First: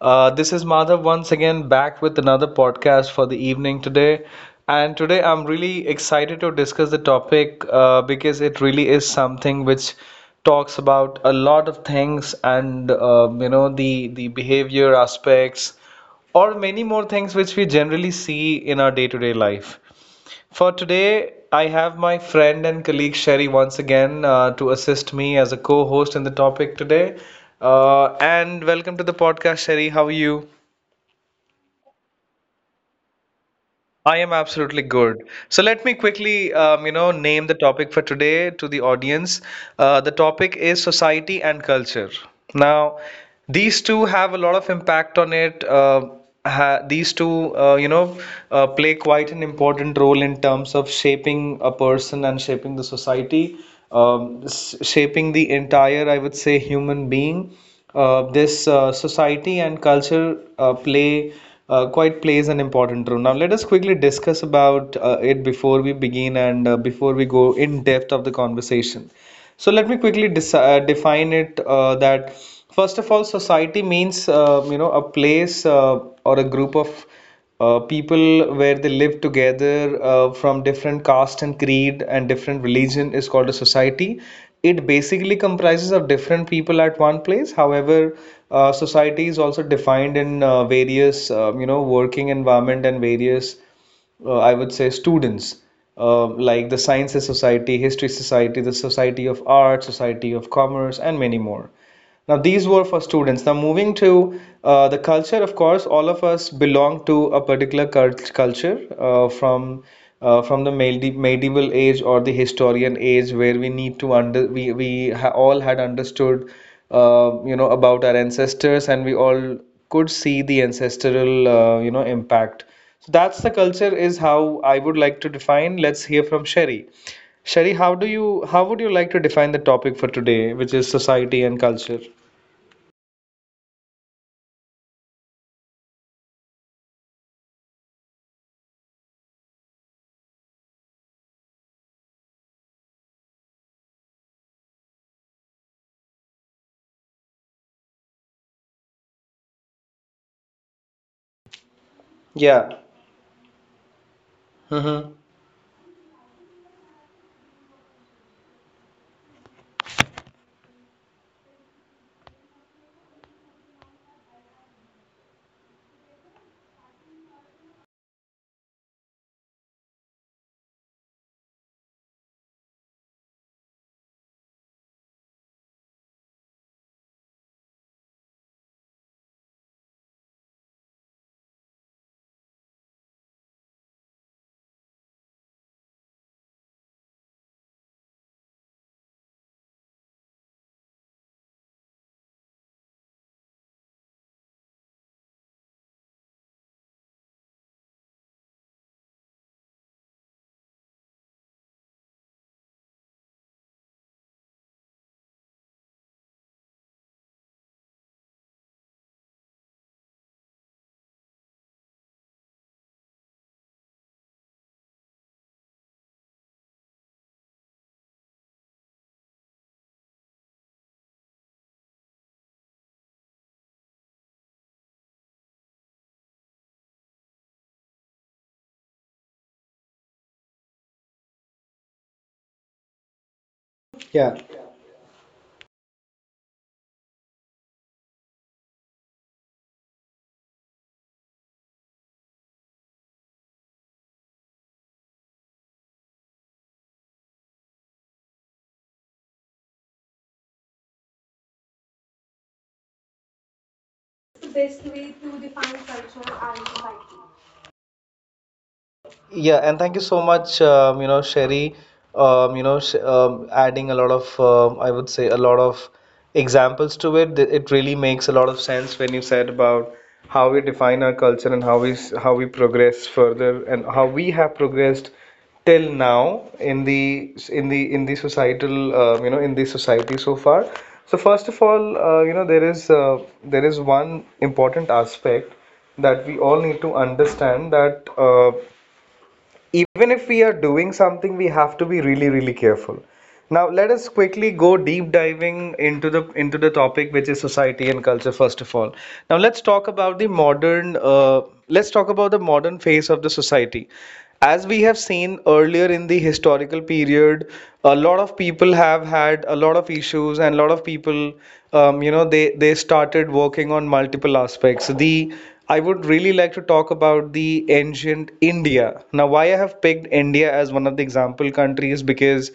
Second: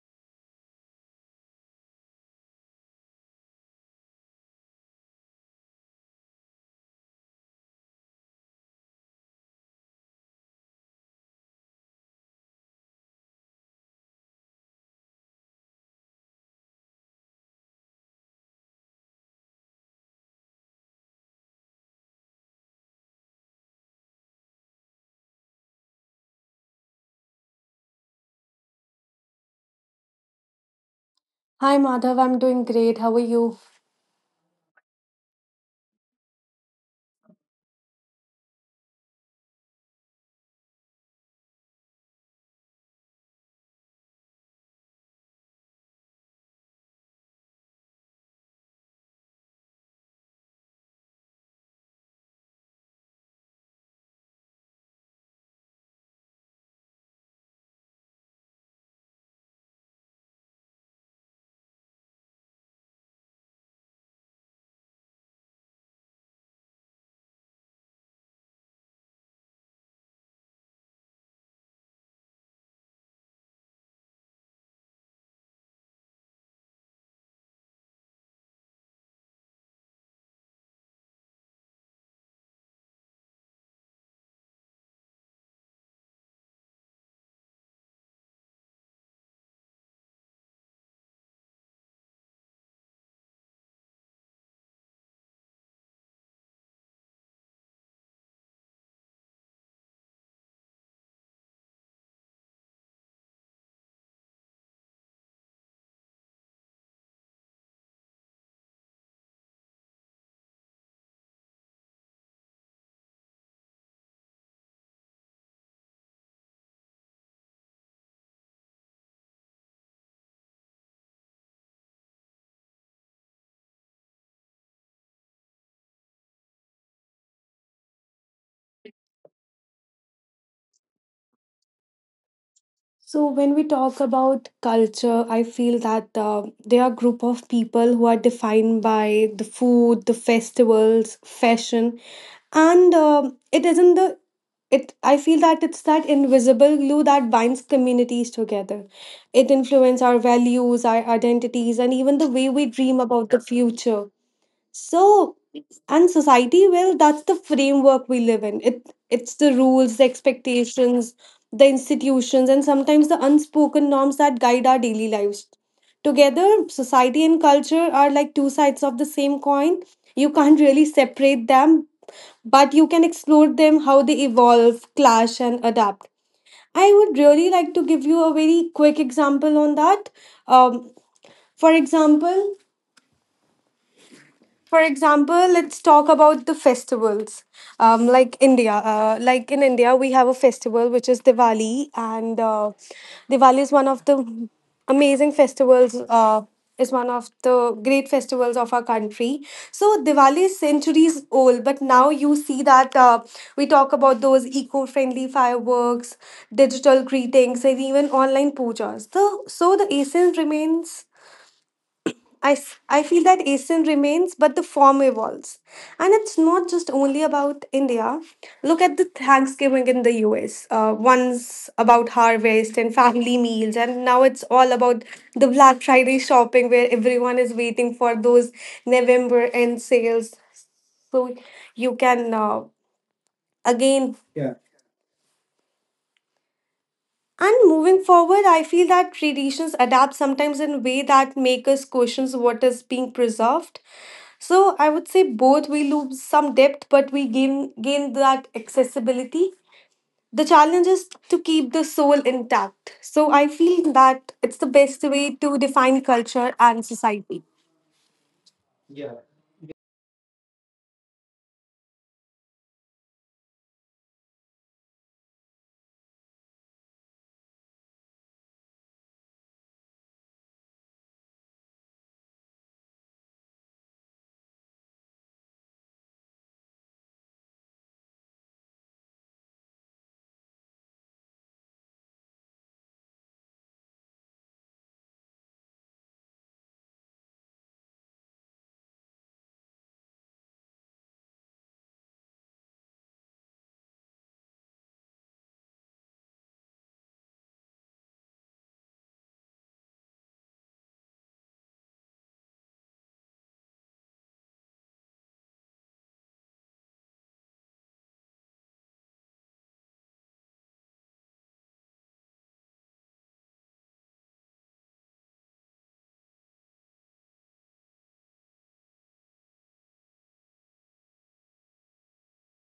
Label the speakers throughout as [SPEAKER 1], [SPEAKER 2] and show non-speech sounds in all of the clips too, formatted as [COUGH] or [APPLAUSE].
[SPEAKER 1] This is Madhav once again back with another podcast for the evening today. And today I'm really excited to discuss the topic because it really is something which talks about a lot of things and the behavior aspects or many more things which we generally see in our day-to-day life. For today, I have my friend and colleague Sherry once again to assist me as a co host in the topic today. And welcome to the podcast, Sherry. How are you?
[SPEAKER 2] Hi Madhav, I'm doing great. How are you?
[SPEAKER 1] I am absolutely good. So let me quickly, name the topic for today to the audience. The topic is society and culture. Now, these two have a lot of impact on it. These two, play quite an important role in terms of shaping a person and shaping the society, shaping the entire, I would say, human being. This Society and culture plays an important role. Now, let us quickly discuss about it before we begin and before we go in depth of the conversation. So let me quickly dis define it that first of all, society means a place or a group of people where they live together from different caste and creed and different religion is called a society. It basically comprises of different people at one place. However, society is also defined in various working environment and various I would say students, like the Sciences Society, History Society, the Society of Art, Society of Commerce, and many more. Now, these were for students. Now, moving to the culture, of course, all of us belong to a particular culture from the medieval age or the historian age, where we need to under we ha- all had understood, about our ancestors, and we all could see the ancestral, impact. So that's the culture is how I would like to define. Let's hear from Sherry. Sherry, how would you like to define the topic for today, which is society and culture?
[SPEAKER 2] So, when we talk about culture, I feel that there are group of people who are defined by the food, the festivals, fashion, and it isn't the it. I feel that it's that invisible glue that binds communities together. It influences our values, our identities, and even the way we
[SPEAKER 1] Yeah.
[SPEAKER 2] dream about the future. So,
[SPEAKER 1] Mm-hmm.
[SPEAKER 2] and society, well, that's the framework we live in. It's the rules, the expectations, the institutions, and sometimes the unspoken norms that guide our daily lives. Together, society and culture are like two sides of the same coin. You can't really separate them, but you can explore them how they evolve, clash, and adapt. I would really like to give you a very quick example on that. Um, for example, for example let's talk about the festivals like india like in india we have a festival which is diwali and diwali is one of the amazing festivals is one of the great festivals of our country so diwali is centuries old but now you see that we talk about those eco-friendly fireworks digital greetings and even online pujas, so the essence remains I feel that ASEAN remains, but the form evolves. And it's not just only about India. Look at the Thanksgiving in the US. Once about harvest and family meals, and now it's all about the Black Friday shopping where everyone is waiting for those November end sales. So you can again.
[SPEAKER 1] Yeah.
[SPEAKER 2] Yeah. And moving forward, I feel that traditions adapt sometimes in a way that make us question what is being preserved. So I would say both we lose some depth, but we gain that accessibility. The challenge is to keep the soul intact. So I feel that it's the best way to define culture and society. Yeah.
[SPEAKER 1] Yeah, and thank you so much, Sherry. You know, sh Adding a lot of, I would say, a lot of examples to it. It really makes a lot of sense when you said about how we define our culture and how we progress further and how we have progressed till now in the societal, in the society so far. So first of all, there is one important aspect that we all need to understand that. Even if we are doing something we have to be really careful. Now let us quickly go deep diving into the topic which is society and culture first of all. Now let's talk about the modern let's talk about the modern phase of the society. As we have seen earlier in the historical period, a lot of people have had a lot of issues, and a lot of people, they started working on multiple aspects. The I would really like to talk about the ancient India. Now, why I have picked India as one of the example countries because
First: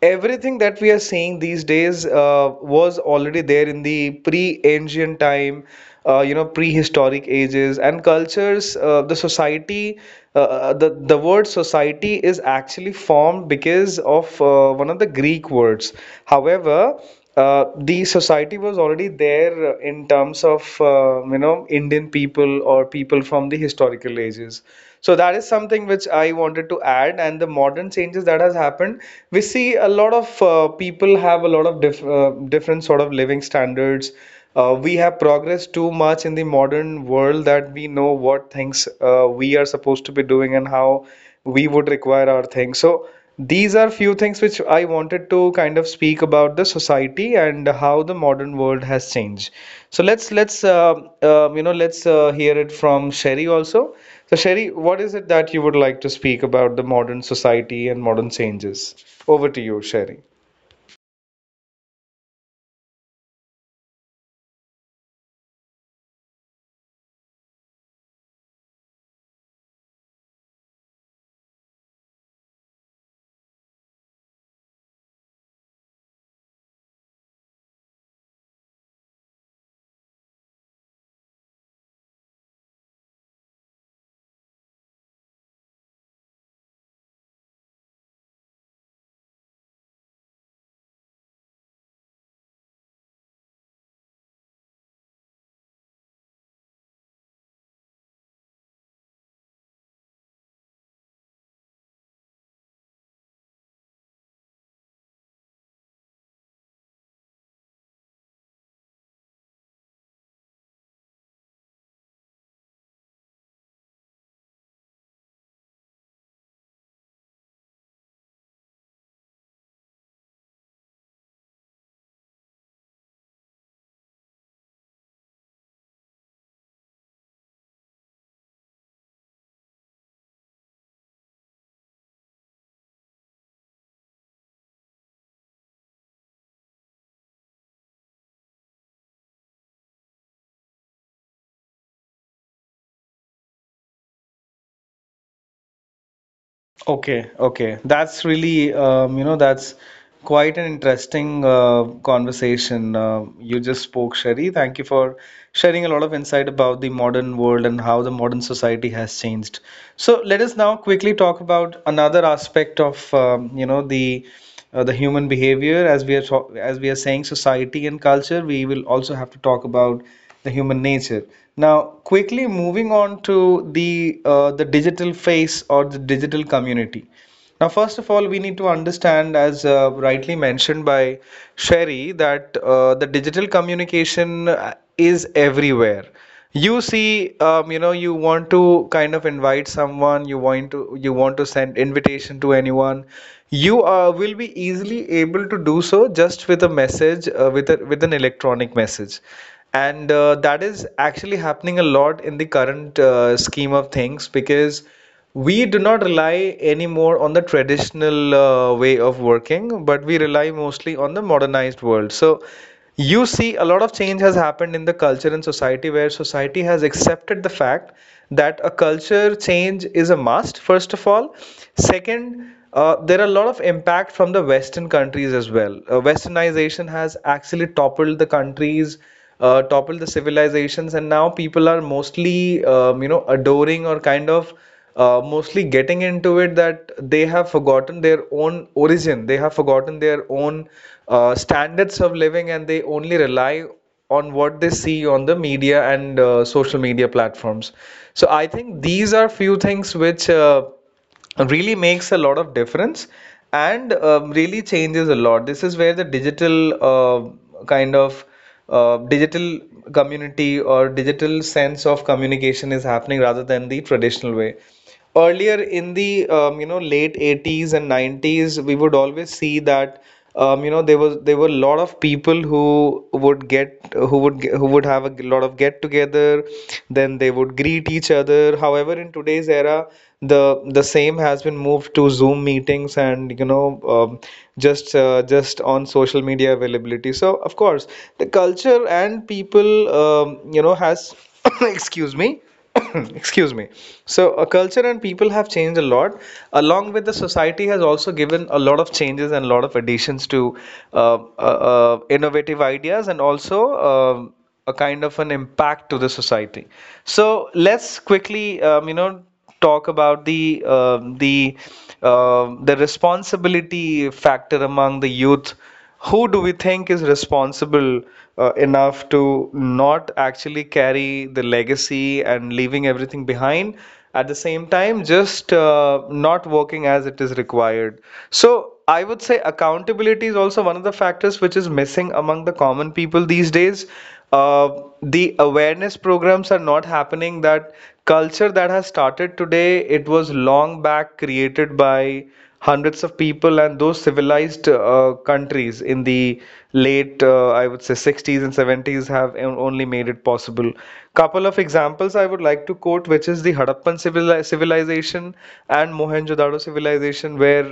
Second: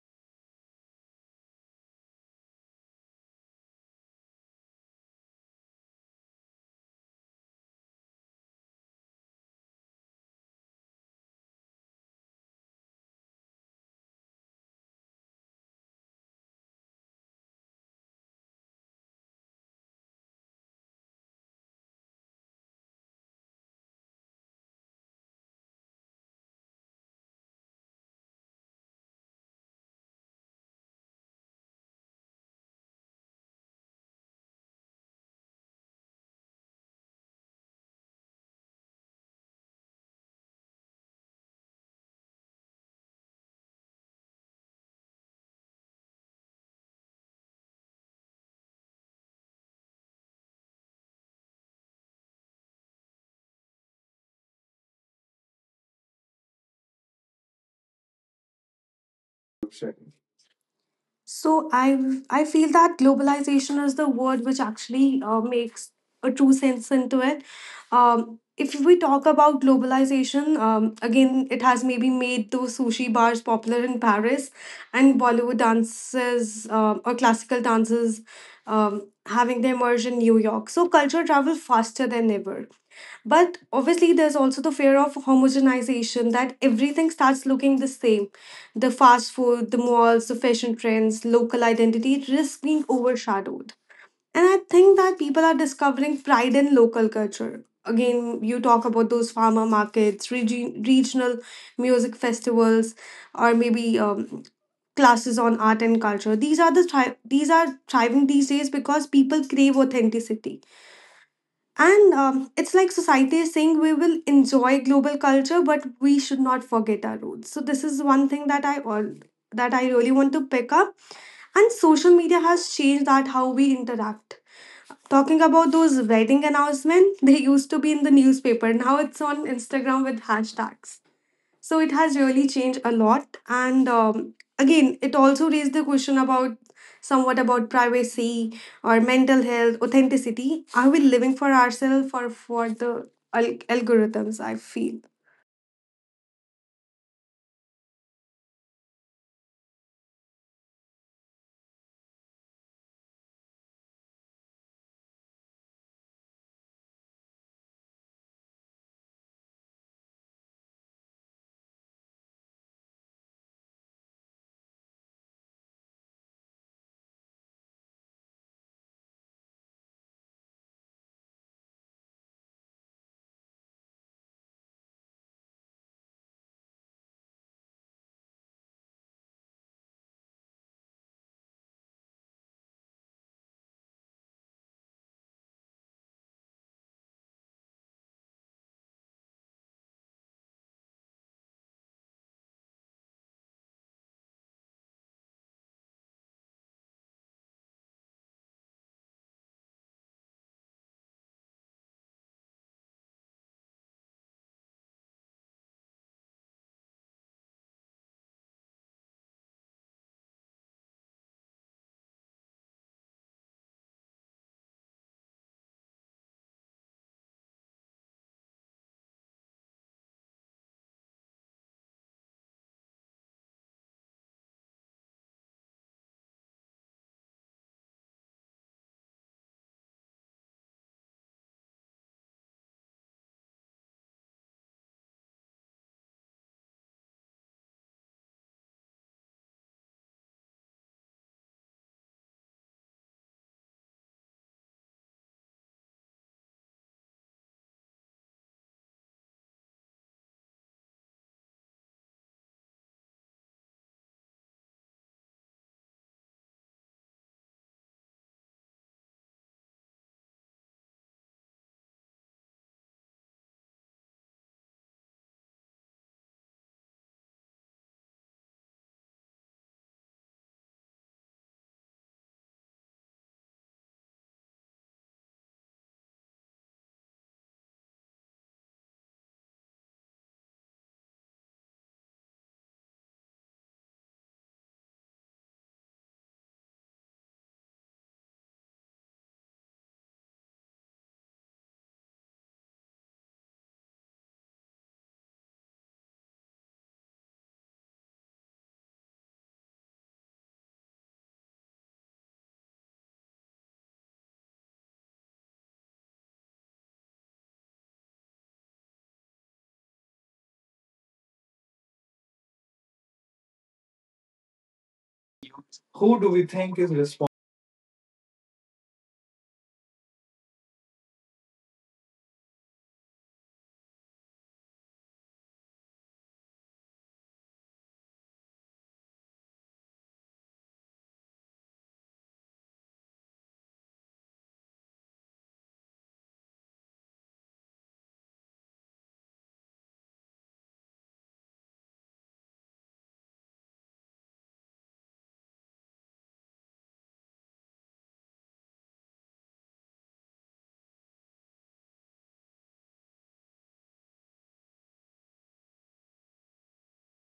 [SPEAKER 1] everything that we are seeing these days was already there in the pre-ancient time, prehistoric ages and cultures. The word society is actually formed because of one of the Greek words. However, the society was already there in terms of Indian people or people from the historical ages, so that is something which I wanted to add. And the modern changes that has happened, we see a lot of people have a lot of different sort of living standards. We have progressed too much in the modern world that we know what things we are supposed to be doing and how we would require our things. So these are few things which I wanted to kind of speak about the society and how the modern world has changed. So let's you know let's hear it from Sherry also. So, Sherry, what is it that you would like to speak about the modern society and modern changes? Over to you, Sherry.
[SPEAKER 2] Sure. So I feel that globalization is the word which actually makes a true sense into it. If we talk about globalization, again, it has maybe made those sushi bars popular in Paris, and Bollywood dances or classical dances having their merge in New York. So culture travel faster than ever. But obviously, there's also the fear of homogenization that everything starts looking the same. The fast food, the malls, the fashion trends, local identity risks being overshadowed. And I think that people are discovering pride in local culture. Again, you talk about those farmer markets, regional music festivals, or maybe classes on art and culture. These are thriving these days because people crave authenticity and it's like society is saying we will enjoy global culture, but we should not forget our roots. So this is one thing that I really want to pick up. And social media has changed that how we interact. Talking about those wedding announcements, [LAUGHS] they used to be in the newspaper. Now it's on Instagram with hashtags. So it has really changed a lot. And again, it also raised the question about somewhat about privacy or mental health, authenticity. Are we living for ourselves or for the algorithms? I feel.
[SPEAKER 1] Okay, okay. That's really, that's quite an interesting conversation you just spoke, Sherry. Thank you for sharing a lot of insight about the modern world and how the modern society has changed. So let us now quickly talk about another aspect of, the human behavior. As as we are saying society and culture, we will also have to talk about the human nature. Now quickly moving on to the digital face or the digital community. Now first of all we need to understand, as rightly mentioned by Sherry, that the digital communication is everywhere. You see, you want to kind of invite someone, you want to send invitation to anyone, you will be easily able to do so just with a message, with a, with an electronic message, and that is actually happening a lot in the current scheme of things, because we do not rely anymore on the traditional way of working, but we rely mostly on the modernized world. So you see a lot of change has happened in the culture and society where society has accepted the fact that a culture change is a must. First of all, second, there are a lot of impact from the western countries as well. Westernization has actually toppled the countries, toppled the civilizations, and now people are mostly adoring or kind of mostly getting into it, that they have forgotten their own origin, they have forgotten their own standards of living, and they only rely on what they see on the media and social media platforms. So I think these are few things which really makes a lot of difference and really changes a lot. This is where the digital uh, kind of digital community or digital sense of communication is happening rather than the traditional way. Earlier in the late 80s and 90s, we would always see that there were a lot of people who would get who would ge- who would have a lot of get together, then they would greet each other. However, in today's era, the same has been moved to zoom meetings and, you know, just on social media availability. So of course the culture and people, has [COUGHS] excuse me [COUGHS] excuse me, so a culture and people have changed a lot, along with the society has also given a lot of changes and a lot of additions to innovative ideas, and also um, a kind of an impact to the society. So let's quickly, talk about the the responsibility factor among the youth. Who do we
[SPEAKER 2] Who do we
[SPEAKER 1] think is
[SPEAKER 2] think is responsible?
[SPEAKER 1] responsible enough to not actually carry the legacy and leaving everything behind, at the same time just not working as it is required? So I would say accountability is also one of the factors which is missing among the common people these days. uh, the awareness programs are not happening. That culture that has started today, it was long back created by hundreds of people, and those civilized countries in the late, I would say, 60s and 70s have only made it possible. Couple of examples I would like to quote, which is the civilization and Mohenjo-daro civilization, where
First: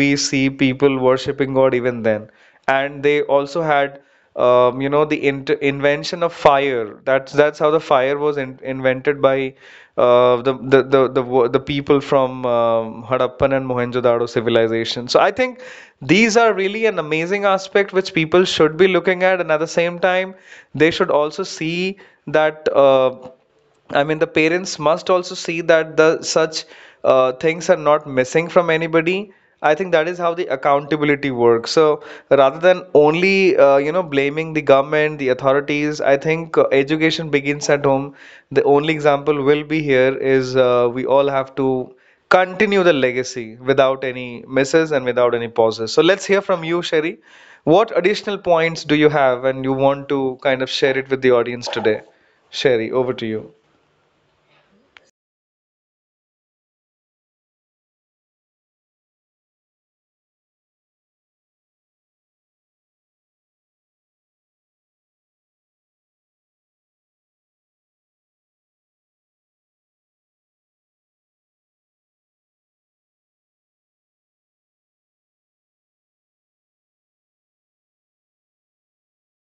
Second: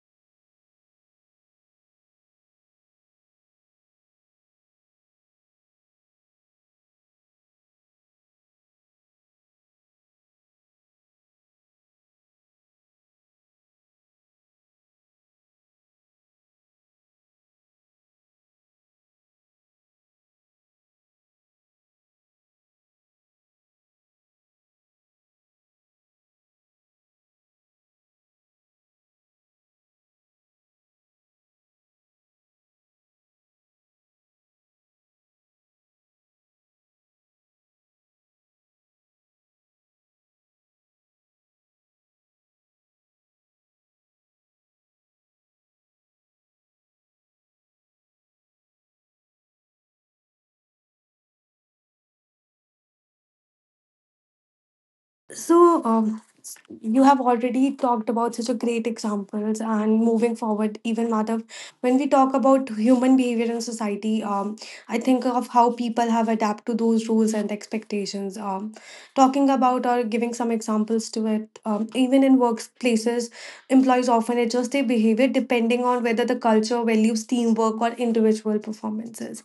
[SPEAKER 1] we see people worshipping god even then, and they also had, the in invention of fire. That's how the fire was in invented by the people from Harappan and Mohenjo-daro civilization. So I think these are really an amazing aspect which people should be looking at, and at the same time they should also see that, I mean, the parents must also see that the such things are not missing from anybody. I think that is how the accountability works. So rather than only, blaming the government, the authorities, I think education begins at home. The only example will be here is we all have to continue the legacy without any misses and without any pauses. So let's hear from you, Sherry. What additional points do you have and you want to kind of share it with the audience today? Sherry, over to you.
[SPEAKER 2] So, you have already talked about such a great examples and moving forward even madhav when we talk about human behavior in society I think of how people have adapted to those rules and expectations talking about or giving some examples to it even in workplaces employees often adjust their behavior depending on whether the culture values teamwork or individual performances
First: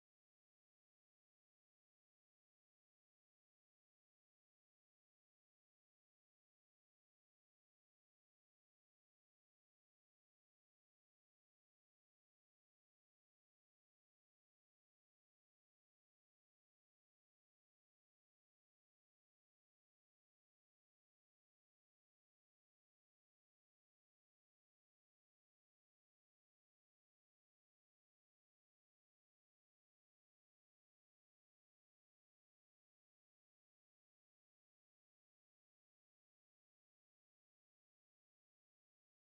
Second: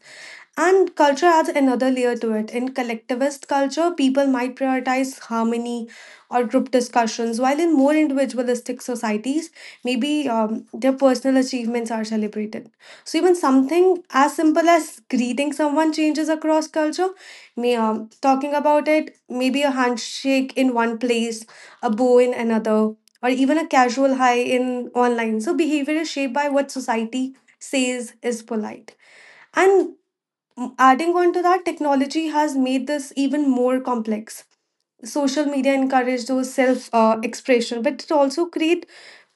[SPEAKER 2] and culture adds another layer to it. In collectivist culture, people might prioritize harmony or group discussions, while in more individualistic societies, maybe their personal achievements are celebrated. So, even something as simple as greeting someone changes across culture. Talking about it, maybe a handshake in one place, a bow in another, or even a casual hi in online. So, behavior is shaped by what society says is polite. And adding on to that, technology has made this even more complex. Social media encourage those self expression, but it also create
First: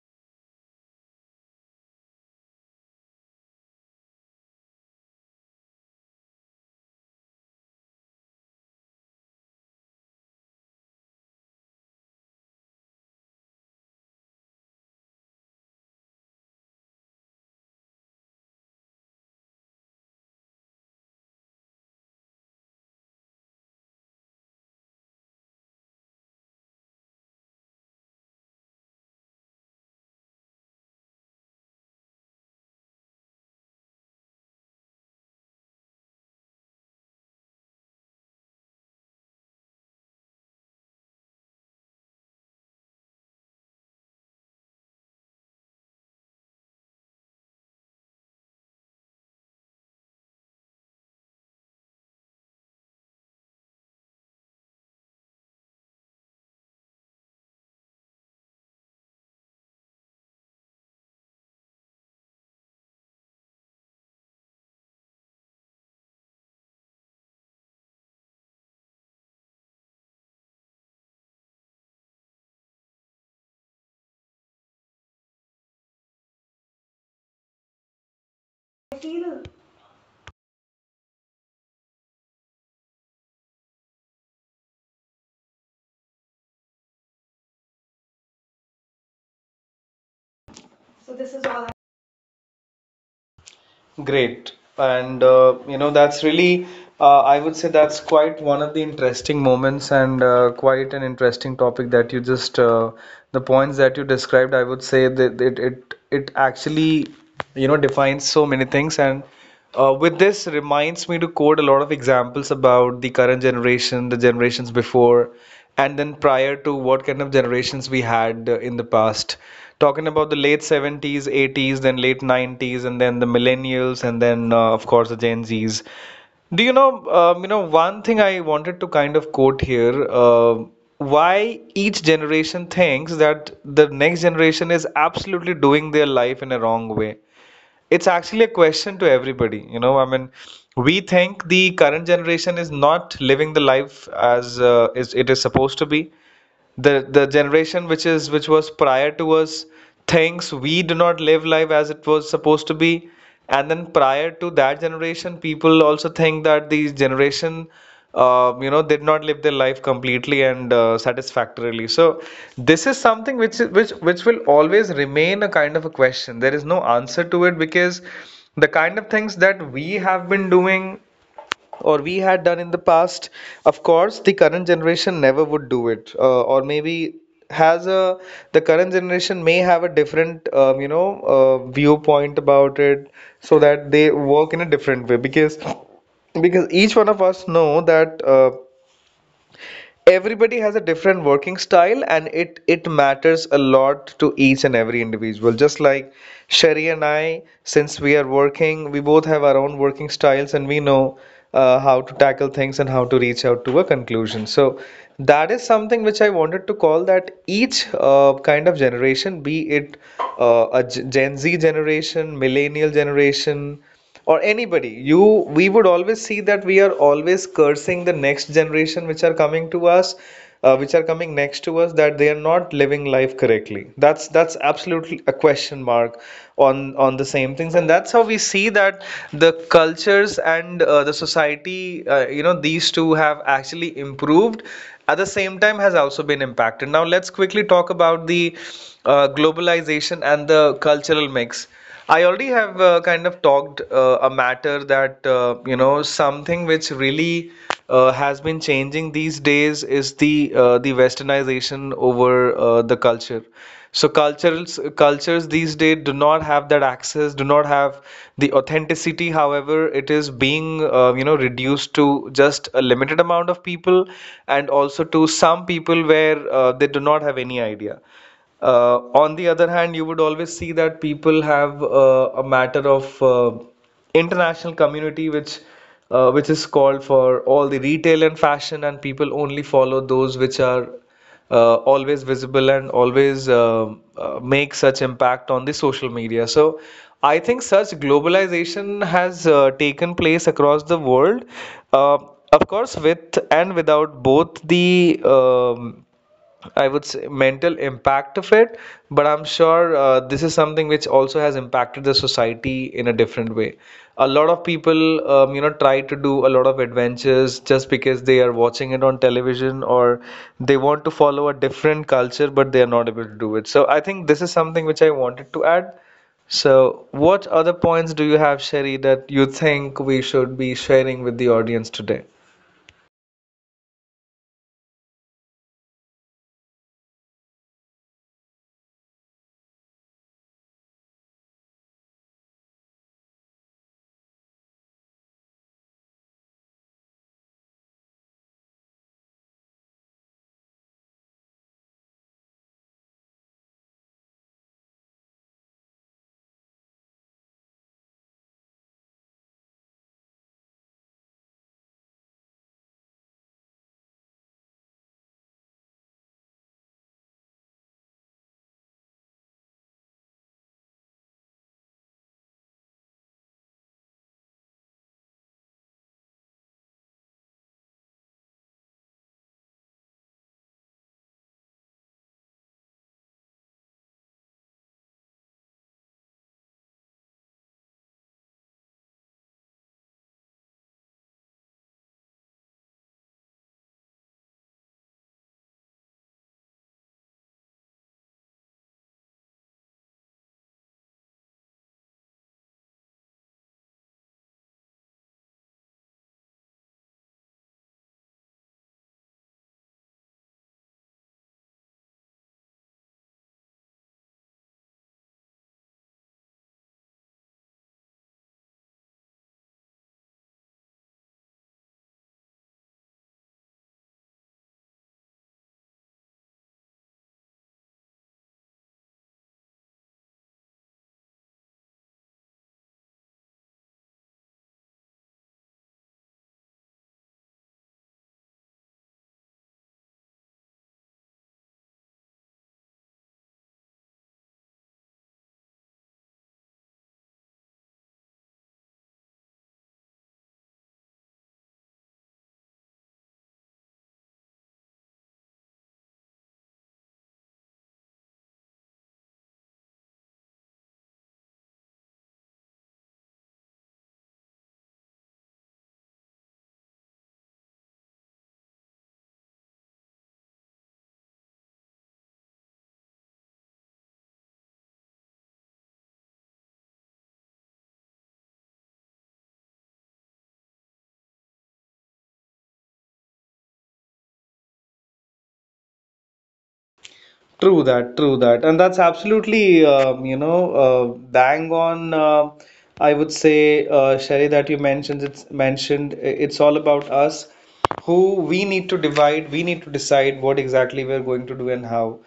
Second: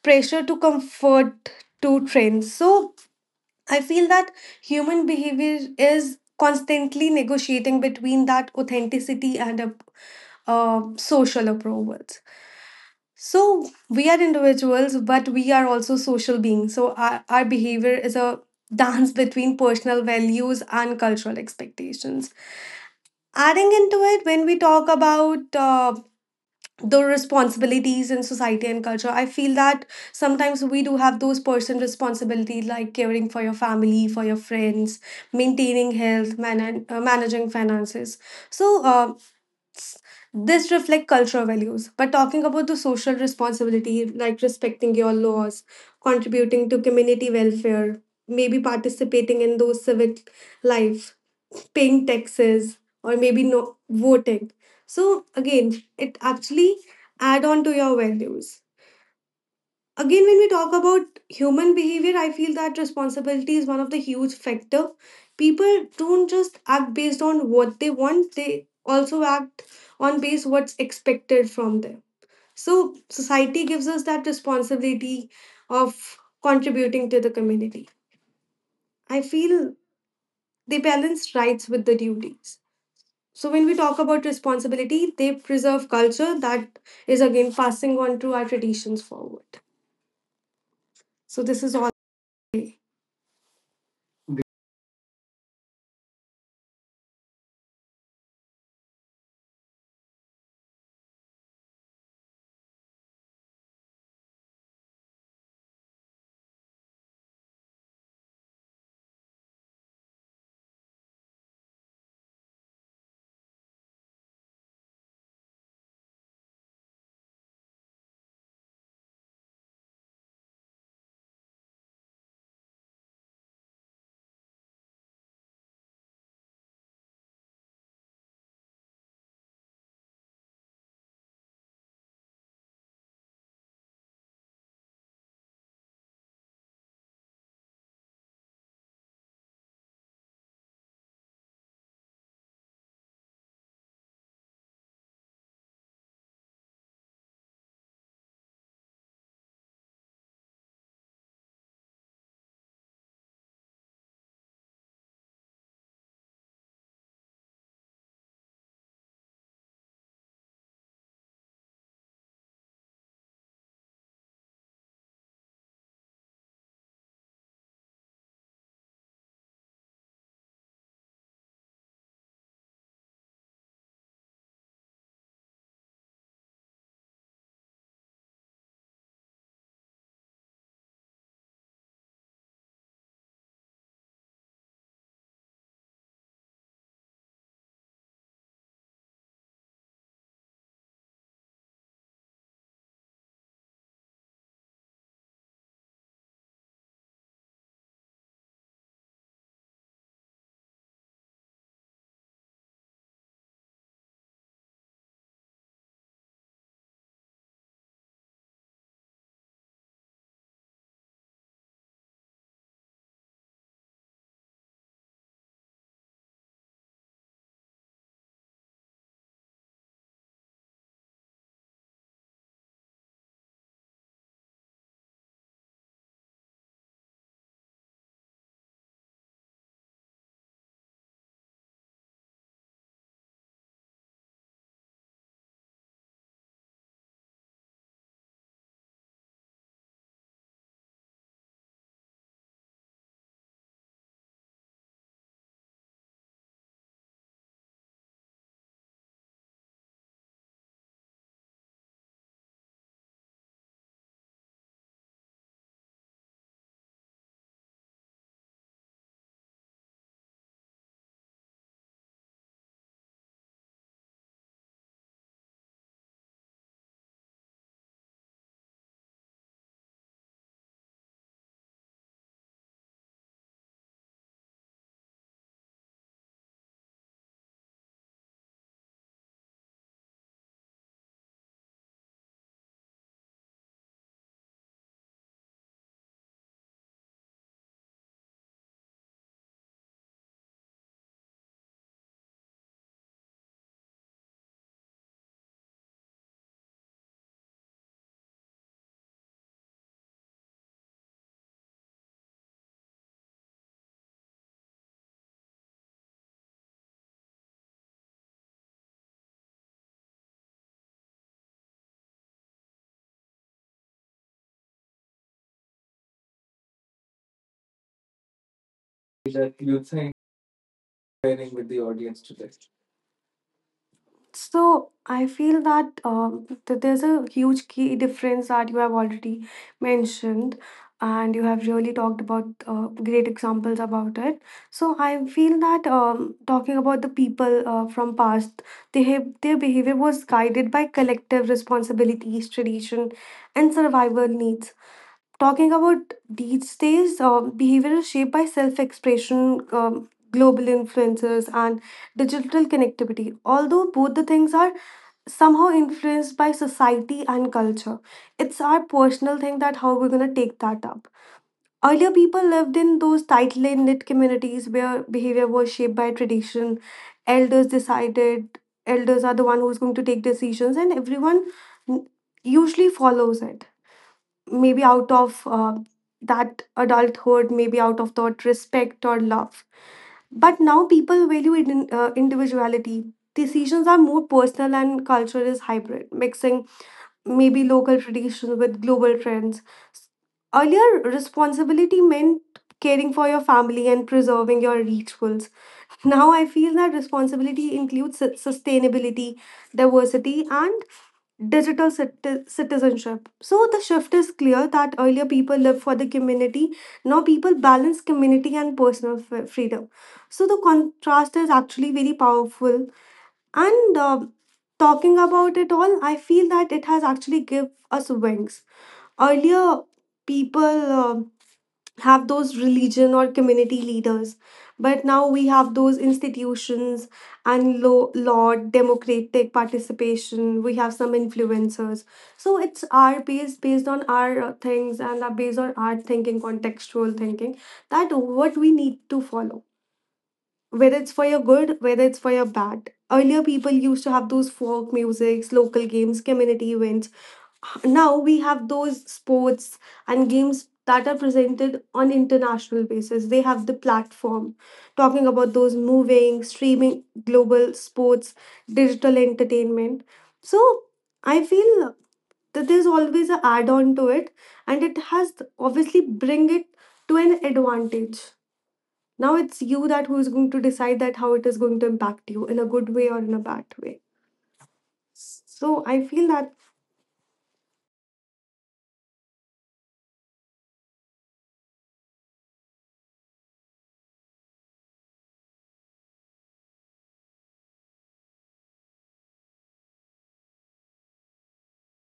[SPEAKER 2] pressure to comfort to trends. So I feel that human behavior is constantly negotiating between that authenticity and a social approvals. So we are individuals, but we are also social beings. So our behavior is a [LAUGHS] dance between personal values and cultural expectations adding into it when we talk about the responsibilities in society and culture I feel that sometimes we do have those personal responsibilities like caring for your family for your friends maintaining managing finances so s- this reflect cultural values but talking about the social responsibility like respecting your laws contributing to community welfare maybe participating in those civic life paying taxes or maybe no voting so again it actually add on to your values again when we talk about human behavior I feel that responsibility is one of the huge factor people don't just act based on what they want they also act on base what's expected from them so society gives us that responsibility of contributing to the community I feel they balance rights with the duties. So when we talk about responsibility, they preserve culture that is again passing on to our traditions forward. So this is all that
[SPEAKER 1] Great. And you know, that's really, I would say that's quite one of the interesting moments and quite an interesting topic that you just, the points that you described, I would say that it actually, you know, defines so many things. And with this reminds me to quote a lot of examples about the current generation, the generations before, and then prior to what kind of generations we had in the past. Talking about the late 70s, 80s, then late 90s, and then the millennials, and then of course the Gen Zs. Do you know, one thing I wanted to kind of quote here, why each generation thinks that the next generation is absolutely doing their life in a wrong way. It's actually a question to everybody, you know, I mean, we think the current generation is not living the life as is it is supposed to be. The generation which was prior to us thinks we do not live life as it was supposed to be, and then prior to that generation, people also think that the generation you know did not live their life completely and satisfactorily. So this is something which will always remain a kind of a question. There is no answer to it, because the kind of things that we have been doing or we had done in the past, of course the current generation never would do it, or maybe has a the current generation may have a different you know viewpoint about it. So that they work in a different way, because each one of us know that everybody has a different working style and it matters a lot to each and every individual. Just like Sherry and I, since we are working, we both have our own working styles and we know how to tackle things and how to reach out to a conclusion. So that is something which I wanted to call, that each kind of generation, be it a Gen Z generation, millennial generation, or anybody, you we would always see that we are always cursing the next generation which are coming to us, which are coming next to us, that they are not living life correctly. That's absolutely a question mark on the same things, and that's how we see that the cultures and the society, you know, these two have actually improved. At the same time, has also been impacted. Now let's quickly talk about the globalization and the cultural mix. I already have kind of talked a matter that you know, something which really has been changing these days is the westernization over the culture. So cultures these days do not have that access, do not have the authenticity. However, it is being you know reduced to just a limited amount of people, and also to some people where they do not have any idea. On the other hand, you would always see that people have a matter of international community, which is called for all the retail and fashion, and people only follow those which are always visible and always make such impact on the social media. So I think such globalization has taken place across the world, uh, of course, with and without both the um, I would say mental impact of it, but I'm sure this is something which also has impacted the society in a different way. A lot of people, you know, try to do a lot of adventures just because they are watching it on television, or they want to follow a different culture, but they are not able to do it. So I think this is something which I wanted to add. So, what other points do you have, Sherry, that you think
[SPEAKER 2] you
[SPEAKER 1] we
[SPEAKER 2] think
[SPEAKER 1] should be sharing with the audience
[SPEAKER 2] sharing with the
[SPEAKER 1] today?
[SPEAKER 2] audience today. So I feel that there's a huge key difference that you have already mentioned, and you have really talked about great examples about it. So I feel that talking about the people from past, their behavior was guided by collective responsibilities, tradition, and survival needs talking about these days, behavior is shaped by self expression, global influencers, and digital connectivity. Although both the things are somehow influenced by society and culture, it's our personal thing that how we're going to take that up. Earlier, people lived in those tightly knit communities where behavior was shaped by tradition. Elders decided, elders are the one who's going to take decisions, and everyone usually follows it maybe out of that adulthood, maybe out of that respect or love. But now people value individuality. Decisions are more personal and culture is hybrid, mixing maybe local traditions with global trends. Earlier, responsibility meant caring for your family and preserving your rituals now I feel that responsibility includes sustainability, diversity, and citizenship. So the shift is clear that earlier people lived for the community, now people balance community and personal freedom. So the contrast is actually very powerful. And talking about it all, I feel that it has actually give us wings. Earlier, people. Have those religion or community leaders but now we have those institutions and law democratic participation we have some influencers so it's our based on our things and are based on our thinking contextual thinking that what we need to follow whether it's for your good whether it's for your bad earlier people used to have those folk musics local games community events now we have those sports and games that are presented on international basis they have the platform talking about those moving streaming global sports digital entertainment so I feel that there's always a add on to it and it has obviously bring it to an advantage now it's you that who is going to decide that how it is going to impact you in a good way or in a bad way so I feel that
[SPEAKER 1] True that, and that's absolutely you know bang on. I would say, Sherry, that you mentioned. It's mentioned. It's all about us, who we need to divide. We need to decide what exactly we're going to do and how.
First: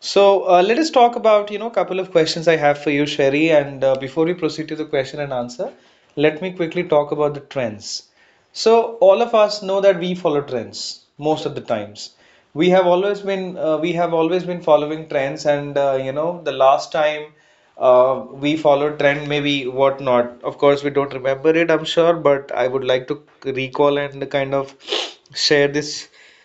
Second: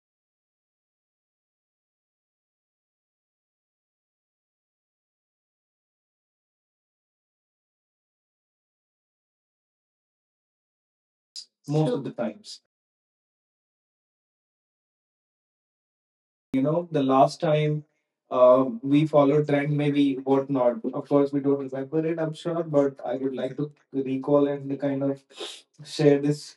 [SPEAKER 1] So let us talk about, you know, a couple of questions I have for you, Sherry. And before we proceed to the question and answer, let me quickly talk about the trends. So all of us know that we follow trends most of the
[SPEAKER 2] most of the
[SPEAKER 1] times.
[SPEAKER 2] times
[SPEAKER 1] We have always been following trends, and you know the
[SPEAKER 2] you know
[SPEAKER 1] last
[SPEAKER 2] the
[SPEAKER 1] time
[SPEAKER 2] last time
[SPEAKER 1] we followed
[SPEAKER 2] we
[SPEAKER 1] trend
[SPEAKER 2] followed
[SPEAKER 1] maybe
[SPEAKER 2] trend maybe
[SPEAKER 1] whatnot. Of
[SPEAKER 2] whatnot
[SPEAKER 1] course, we
[SPEAKER 2] of
[SPEAKER 1] don't
[SPEAKER 2] course we
[SPEAKER 1] remember
[SPEAKER 2] don't
[SPEAKER 1] it, I'm
[SPEAKER 2] remember
[SPEAKER 1] sure,
[SPEAKER 2] it I'm
[SPEAKER 1] but
[SPEAKER 2] sure
[SPEAKER 1] I would
[SPEAKER 2] but
[SPEAKER 1] like
[SPEAKER 2] I
[SPEAKER 1] to
[SPEAKER 2] would like to
[SPEAKER 1] recall and
[SPEAKER 2] recall
[SPEAKER 1] kind
[SPEAKER 2] and
[SPEAKER 1] of
[SPEAKER 2] kind of
[SPEAKER 1] share
[SPEAKER 2] share
[SPEAKER 1] this.
[SPEAKER 2] this.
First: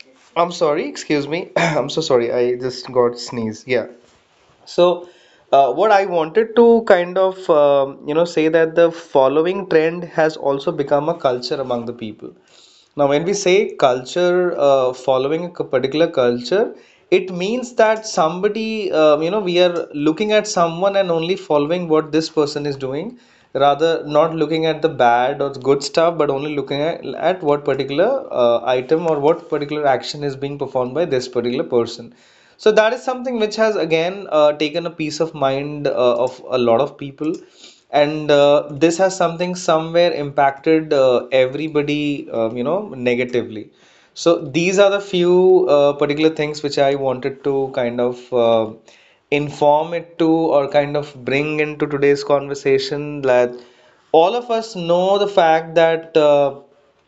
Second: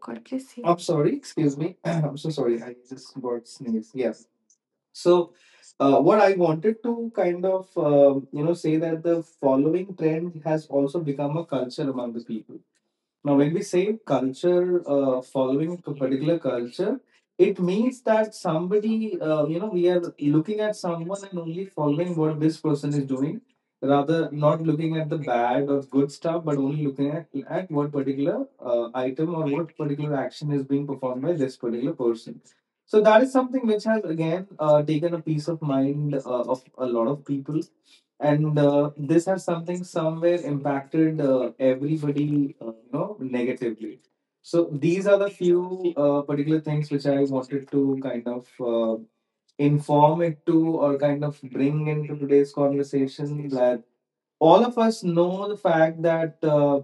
[SPEAKER 2] God
[SPEAKER 1] I'm
[SPEAKER 2] bless you. I'm
[SPEAKER 1] sorry,
[SPEAKER 2] sorry,
[SPEAKER 1] excuse me.
[SPEAKER 2] excuse
[SPEAKER 1] [CLEARS THROAT]
[SPEAKER 2] me. [CLEARS THROAT]
[SPEAKER 1] I'm so
[SPEAKER 2] I'm so
[SPEAKER 1] sorry. I
[SPEAKER 2] sorry, I
[SPEAKER 1] just
[SPEAKER 2] just
[SPEAKER 1] got
[SPEAKER 2] got
[SPEAKER 1] sneeze. Yeah.
[SPEAKER 2] sneezed. Yes,
[SPEAKER 1] So,
[SPEAKER 2] so,
[SPEAKER 1] what I
[SPEAKER 2] what I
[SPEAKER 1] wanted
[SPEAKER 2] wanted
[SPEAKER 1] to
[SPEAKER 2] to
[SPEAKER 1] kind
[SPEAKER 2] kind
[SPEAKER 1] of
[SPEAKER 2] of
[SPEAKER 1] you know
[SPEAKER 2] you
[SPEAKER 1] say
[SPEAKER 2] know
[SPEAKER 1] that
[SPEAKER 2] say
[SPEAKER 1] the
[SPEAKER 2] that the
[SPEAKER 1] following trend
[SPEAKER 2] following
[SPEAKER 1] has
[SPEAKER 2] trend
[SPEAKER 1] also
[SPEAKER 2] has
[SPEAKER 1] become
[SPEAKER 2] also
[SPEAKER 1] a
[SPEAKER 2] become
[SPEAKER 1] culture
[SPEAKER 2] a
[SPEAKER 1] among the
[SPEAKER 2] culture among
[SPEAKER 1] people.
[SPEAKER 2] the people.
[SPEAKER 1] Now, when we
[SPEAKER 2] Now, when we
[SPEAKER 1] say
[SPEAKER 2] say
[SPEAKER 1] culture,
[SPEAKER 2] culture,
[SPEAKER 1] following a
[SPEAKER 2] following
[SPEAKER 1] particular
[SPEAKER 2] a particular
[SPEAKER 1] culture,
[SPEAKER 2] culture,
[SPEAKER 1] it means
[SPEAKER 2] it
[SPEAKER 1] that
[SPEAKER 2] means that
[SPEAKER 1] somebody, you
[SPEAKER 2] somebody,
[SPEAKER 1] know, we
[SPEAKER 2] you
[SPEAKER 1] are
[SPEAKER 2] know, we are
[SPEAKER 1] looking at
[SPEAKER 2] looking at
[SPEAKER 1] someone and only
[SPEAKER 2] someone and only
[SPEAKER 1] following what this
[SPEAKER 2] following what
[SPEAKER 1] person is
[SPEAKER 2] this person
[SPEAKER 1] doing,
[SPEAKER 2] is doing,
[SPEAKER 1] rather not
[SPEAKER 2] rather
[SPEAKER 1] looking
[SPEAKER 2] not
[SPEAKER 1] at the
[SPEAKER 2] looking at the
[SPEAKER 1] bad or good
[SPEAKER 2] bad or
[SPEAKER 1] stuff,
[SPEAKER 2] good
[SPEAKER 1] but only
[SPEAKER 2] stuff, but
[SPEAKER 1] looking
[SPEAKER 2] only looking
[SPEAKER 1] at what
[SPEAKER 2] at
[SPEAKER 1] particular
[SPEAKER 2] what particular
[SPEAKER 1] item or what
[SPEAKER 2] item or
[SPEAKER 1] particular
[SPEAKER 2] what
[SPEAKER 1] action
[SPEAKER 2] particular
[SPEAKER 1] is being
[SPEAKER 2] action is
[SPEAKER 1] performed by
[SPEAKER 2] being
[SPEAKER 1] this
[SPEAKER 2] performed by
[SPEAKER 1] particular
[SPEAKER 2] this particular
[SPEAKER 1] person.
[SPEAKER 2] person.
[SPEAKER 1] So that is
[SPEAKER 2] So
[SPEAKER 1] something
[SPEAKER 2] that is
[SPEAKER 1] which has
[SPEAKER 2] something which has
[SPEAKER 1] again
[SPEAKER 2] again
[SPEAKER 1] taken a peace of
[SPEAKER 2] taken a peace of
[SPEAKER 1] mind
[SPEAKER 2] mind
[SPEAKER 1] of a lot
[SPEAKER 2] of
[SPEAKER 1] of
[SPEAKER 2] a lot
[SPEAKER 1] people,
[SPEAKER 2] of people,
[SPEAKER 1] and
[SPEAKER 2] and
[SPEAKER 1] this has
[SPEAKER 2] this
[SPEAKER 1] something
[SPEAKER 2] has something
[SPEAKER 1] somewhere
[SPEAKER 2] somewhere
[SPEAKER 1] impacted
[SPEAKER 2] impacted
[SPEAKER 1] everybody, you
[SPEAKER 2] everybody,
[SPEAKER 1] know,
[SPEAKER 2] you know,
[SPEAKER 1] negatively.
[SPEAKER 2] negatively.
[SPEAKER 1] So these
[SPEAKER 2] So
[SPEAKER 1] are the
[SPEAKER 2] these are the
[SPEAKER 1] few
[SPEAKER 2] few
[SPEAKER 1] particular things which
[SPEAKER 2] particular
[SPEAKER 1] I
[SPEAKER 2] things which I
[SPEAKER 1] wanted to
[SPEAKER 2] wanted
[SPEAKER 1] kind
[SPEAKER 2] to
[SPEAKER 1] of inform it to,
[SPEAKER 2] inform
[SPEAKER 1] or
[SPEAKER 2] it to
[SPEAKER 1] kind
[SPEAKER 2] or
[SPEAKER 1] of
[SPEAKER 2] kind
[SPEAKER 1] bring
[SPEAKER 2] of
[SPEAKER 1] into
[SPEAKER 2] bring
[SPEAKER 1] today's
[SPEAKER 2] into today's
[SPEAKER 1] conversation, that
[SPEAKER 2] conversation that
[SPEAKER 1] all of us
[SPEAKER 2] all of
[SPEAKER 1] know
[SPEAKER 2] us
[SPEAKER 1] the
[SPEAKER 2] know
[SPEAKER 1] fact
[SPEAKER 2] the
[SPEAKER 1] that
[SPEAKER 2] fact that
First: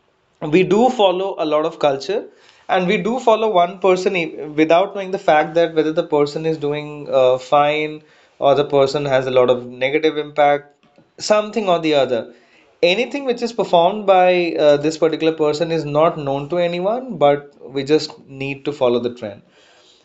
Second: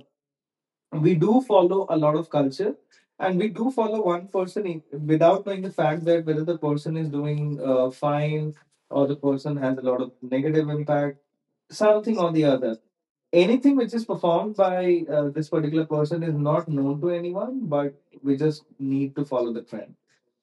[SPEAKER 1] we do
[SPEAKER 2] we
[SPEAKER 1] follow
[SPEAKER 2] do
[SPEAKER 1] a lot of
[SPEAKER 2] follow a lot
[SPEAKER 1] culture,
[SPEAKER 2] of culture
[SPEAKER 1] and we do
[SPEAKER 2] and we
[SPEAKER 1] follow
[SPEAKER 2] do
[SPEAKER 1] one
[SPEAKER 2] follow one
[SPEAKER 1] person
[SPEAKER 2] person
[SPEAKER 1] without knowing
[SPEAKER 2] without
[SPEAKER 1] the
[SPEAKER 2] knowing the
[SPEAKER 1] fact
[SPEAKER 2] fact
[SPEAKER 1] that
[SPEAKER 2] that
[SPEAKER 1] whether the
[SPEAKER 2] whether the
[SPEAKER 1] person is
[SPEAKER 2] person is
[SPEAKER 1] doing
[SPEAKER 2] doing
[SPEAKER 1] fine,
[SPEAKER 2] fine
[SPEAKER 1] or the
[SPEAKER 2] or the
[SPEAKER 1] person
[SPEAKER 2] person
[SPEAKER 1] has a
[SPEAKER 2] has a
[SPEAKER 1] lot
[SPEAKER 2] lot
[SPEAKER 1] of
[SPEAKER 2] of
[SPEAKER 1] negative
[SPEAKER 2] negative
[SPEAKER 1] impact,
[SPEAKER 2] impact
[SPEAKER 1] something
[SPEAKER 2] something
[SPEAKER 1] or
[SPEAKER 2] or
[SPEAKER 1] the
[SPEAKER 2] the
[SPEAKER 1] other.
[SPEAKER 2] other.
[SPEAKER 1] Anything
[SPEAKER 2] Anything
[SPEAKER 1] which is
[SPEAKER 2] which is
[SPEAKER 1] performed
[SPEAKER 2] performed
[SPEAKER 1] by
[SPEAKER 2] by
[SPEAKER 1] this
[SPEAKER 2] this
[SPEAKER 1] particular
[SPEAKER 2] particular
[SPEAKER 1] person
[SPEAKER 2] person
[SPEAKER 1] is
[SPEAKER 2] is
[SPEAKER 1] not
[SPEAKER 2] not
[SPEAKER 1] known to
[SPEAKER 2] known to
[SPEAKER 1] anyone,
[SPEAKER 2] anyone,
[SPEAKER 1] but
[SPEAKER 2] but
[SPEAKER 1] we
[SPEAKER 2] we
[SPEAKER 1] just
[SPEAKER 2] just
[SPEAKER 1] need to
[SPEAKER 2] need to
[SPEAKER 1] follow
[SPEAKER 2] follow
[SPEAKER 1] the
[SPEAKER 2] the
[SPEAKER 1] trend.
[SPEAKER 2] trend.